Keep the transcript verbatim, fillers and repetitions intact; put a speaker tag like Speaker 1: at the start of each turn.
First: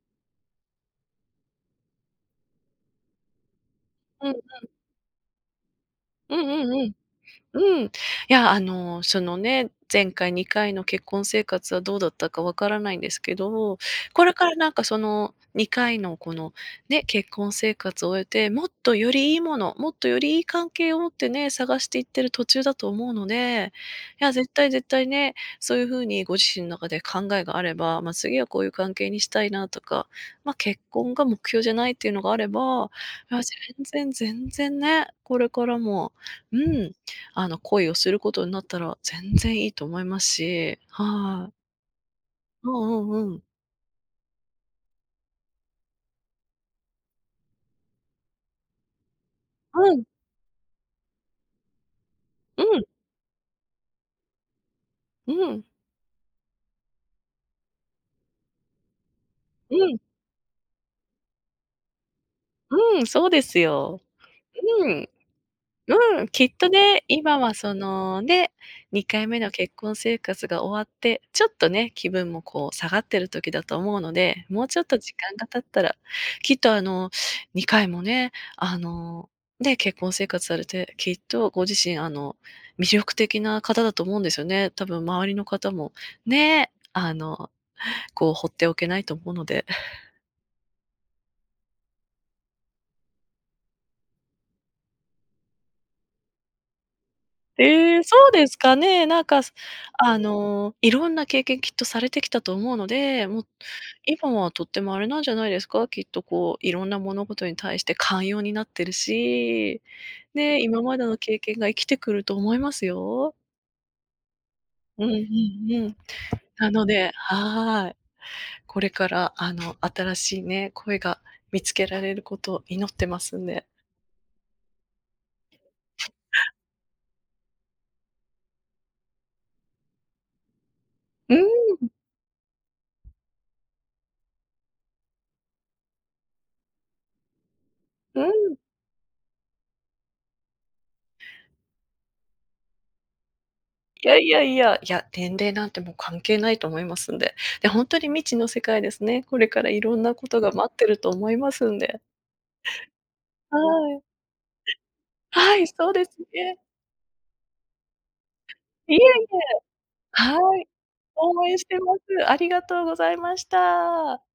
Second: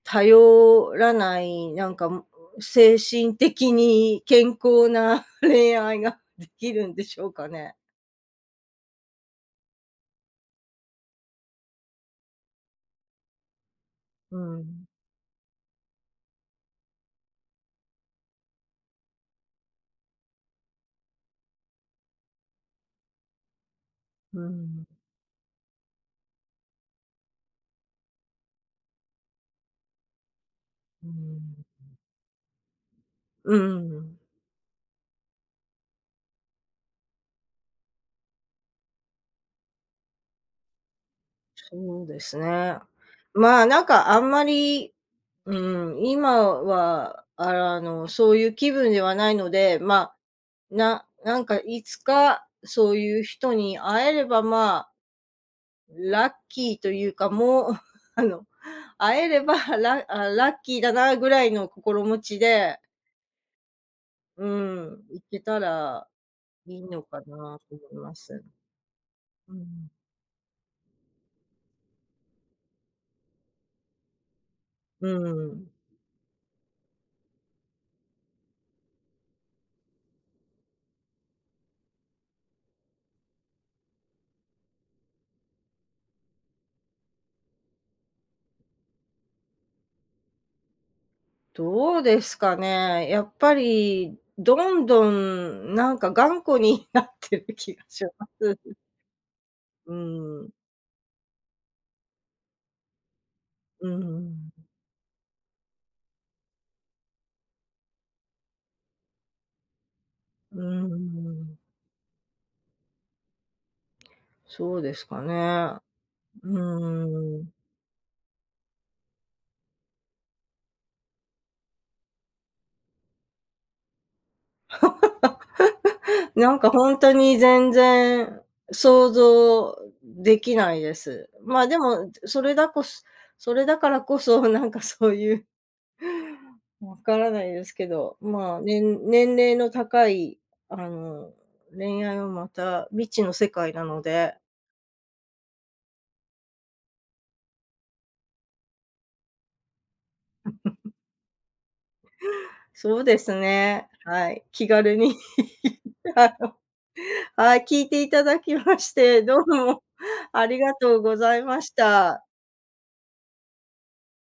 Speaker 1: 頼らない、なんかもう、精神的に
Speaker 2: うんう
Speaker 1: 健
Speaker 2: ん。
Speaker 1: 康な恋愛が
Speaker 2: うん
Speaker 1: で
Speaker 2: う
Speaker 1: き
Speaker 2: んう
Speaker 1: る
Speaker 2: ん、
Speaker 1: んでしょうかね。
Speaker 2: うん。いや、あの、そのね、前回にかいの結婚生活はどうだったかわからないんですけど。これ
Speaker 1: う
Speaker 2: からなんか、
Speaker 1: ん。
Speaker 2: そのにかいのこのね、結婚生活を終えて、もっとよりいいもの、もっとよりいい関係を持ってね、探していってる途中だと思うので。いや
Speaker 1: う
Speaker 2: 絶対、
Speaker 1: ん。
Speaker 2: 絶対ね。そういう風にご自身の中で考えがあれば。ま、次はこういう関係にしたいなとか。ま、結
Speaker 1: うーん、う
Speaker 2: 婚が目標じゃないっ
Speaker 1: ん。
Speaker 2: ていうのがあれば、あ、全
Speaker 1: うんうんう
Speaker 2: 然、
Speaker 1: ん。
Speaker 2: 全然ね、これからも、うん。あの、恋をすることになったら全然いいと思いますし、はい。
Speaker 1: そうです
Speaker 2: う
Speaker 1: ね。
Speaker 2: んうんうん。
Speaker 1: まあ、なんかあんまり、うん。今はあの、そういう気分ではないので、
Speaker 2: うん。
Speaker 1: まあ、ななんかいつか、
Speaker 2: うん。
Speaker 1: そういう人に会えればまあ、
Speaker 2: うん。
Speaker 1: ラッキーというか、もう、あの、会えれば、
Speaker 2: うん。
Speaker 1: ラあ、ラッキーだなぐらいの心持ちで
Speaker 2: うん、そうですよ。
Speaker 1: う
Speaker 2: う
Speaker 1: ん、
Speaker 2: ん。
Speaker 1: 行けたら
Speaker 2: うん。きっと
Speaker 1: いいの
Speaker 2: ね、
Speaker 1: か
Speaker 2: 今は
Speaker 1: な
Speaker 2: そ
Speaker 1: と思いま
Speaker 2: の
Speaker 1: す。
Speaker 2: ね、にかいめの
Speaker 1: うんう
Speaker 2: 結
Speaker 1: ん。
Speaker 2: 婚生活が終わってちょっとね、気分もこう下がってる時だと思うので。もうちょっと
Speaker 1: う
Speaker 2: 時
Speaker 1: ん、
Speaker 2: 間が
Speaker 1: うう
Speaker 2: 経っ
Speaker 1: ん。
Speaker 2: たら、きっとあの、にかいもね、あの、ね、結婚生活されてきっとご自身あの、魅力的な方だと思うんですよね。たぶん周りの方も、ね、あの、こう、ほっておけないと思うので。
Speaker 1: どうですかね、やっぱり、どんどんなんか頑固になってる気が
Speaker 2: ええ、
Speaker 1: し
Speaker 2: そ
Speaker 1: ま
Speaker 2: うで
Speaker 1: す。
Speaker 2: すかね。なんか、す
Speaker 1: う
Speaker 2: あ
Speaker 1: ん、ううん。
Speaker 2: の、いろんな経験きっとされてきたと思うので、もう
Speaker 1: うんうんう
Speaker 2: 今はと
Speaker 1: ん。
Speaker 2: ってもあれなんじゃないですか？きっとこう、いろんな物事に対して寛容になってるし。
Speaker 1: う
Speaker 2: ね、今
Speaker 1: んう
Speaker 2: までの
Speaker 1: んう
Speaker 2: 経験
Speaker 1: ん。
Speaker 2: が生きてくると思いますよ。
Speaker 1: そうで
Speaker 2: う
Speaker 1: す
Speaker 2: んう
Speaker 1: か
Speaker 2: ん
Speaker 1: ね、
Speaker 2: うん。
Speaker 1: う
Speaker 2: なので
Speaker 1: ーん。
Speaker 2: はい。これからあの、新しいね、恋が見つけられることを祈ってますんで。
Speaker 1: なんかほんとに、全然想像できないです。
Speaker 2: うーん、
Speaker 1: ま、で
Speaker 2: うん。
Speaker 1: も、ずそれだこすそれだからこそ、なんかそういうわからないですけど。
Speaker 2: うん。
Speaker 1: ま、年年齢の高いあの、恋愛はまた、未知の世界なの
Speaker 2: いやい
Speaker 1: で。
Speaker 2: やいや、いや、年齢なんてもう、関係ないと思いますんで。え、ほんとに未知の世界ですね、これからいろんなことが待って ると思いますんで。
Speaker 1: そうです
Speaker 2: は
Speaker 1: ね、
Speaker 2: い。
Speaker 1: はい、気軽に。
Speaker 2: はい、そうです
Speaker 1: あの、
Speaker 2: げ。
Speaker 1: はい、聞いていただきまし
Speaker 2: いえいえ。
Speaker 1: て、どうも
Speaker 2: は
Speaker 1: あり
Speaker 2: い。
Speaker 1: がとうござい
Speaker 2: 応援
Speaker 1: ま
Speaker 2: し
Speaker 1: し
Speaker 2: てま
Speaker 1: た。
Speaker 2: す。ありがとうございました。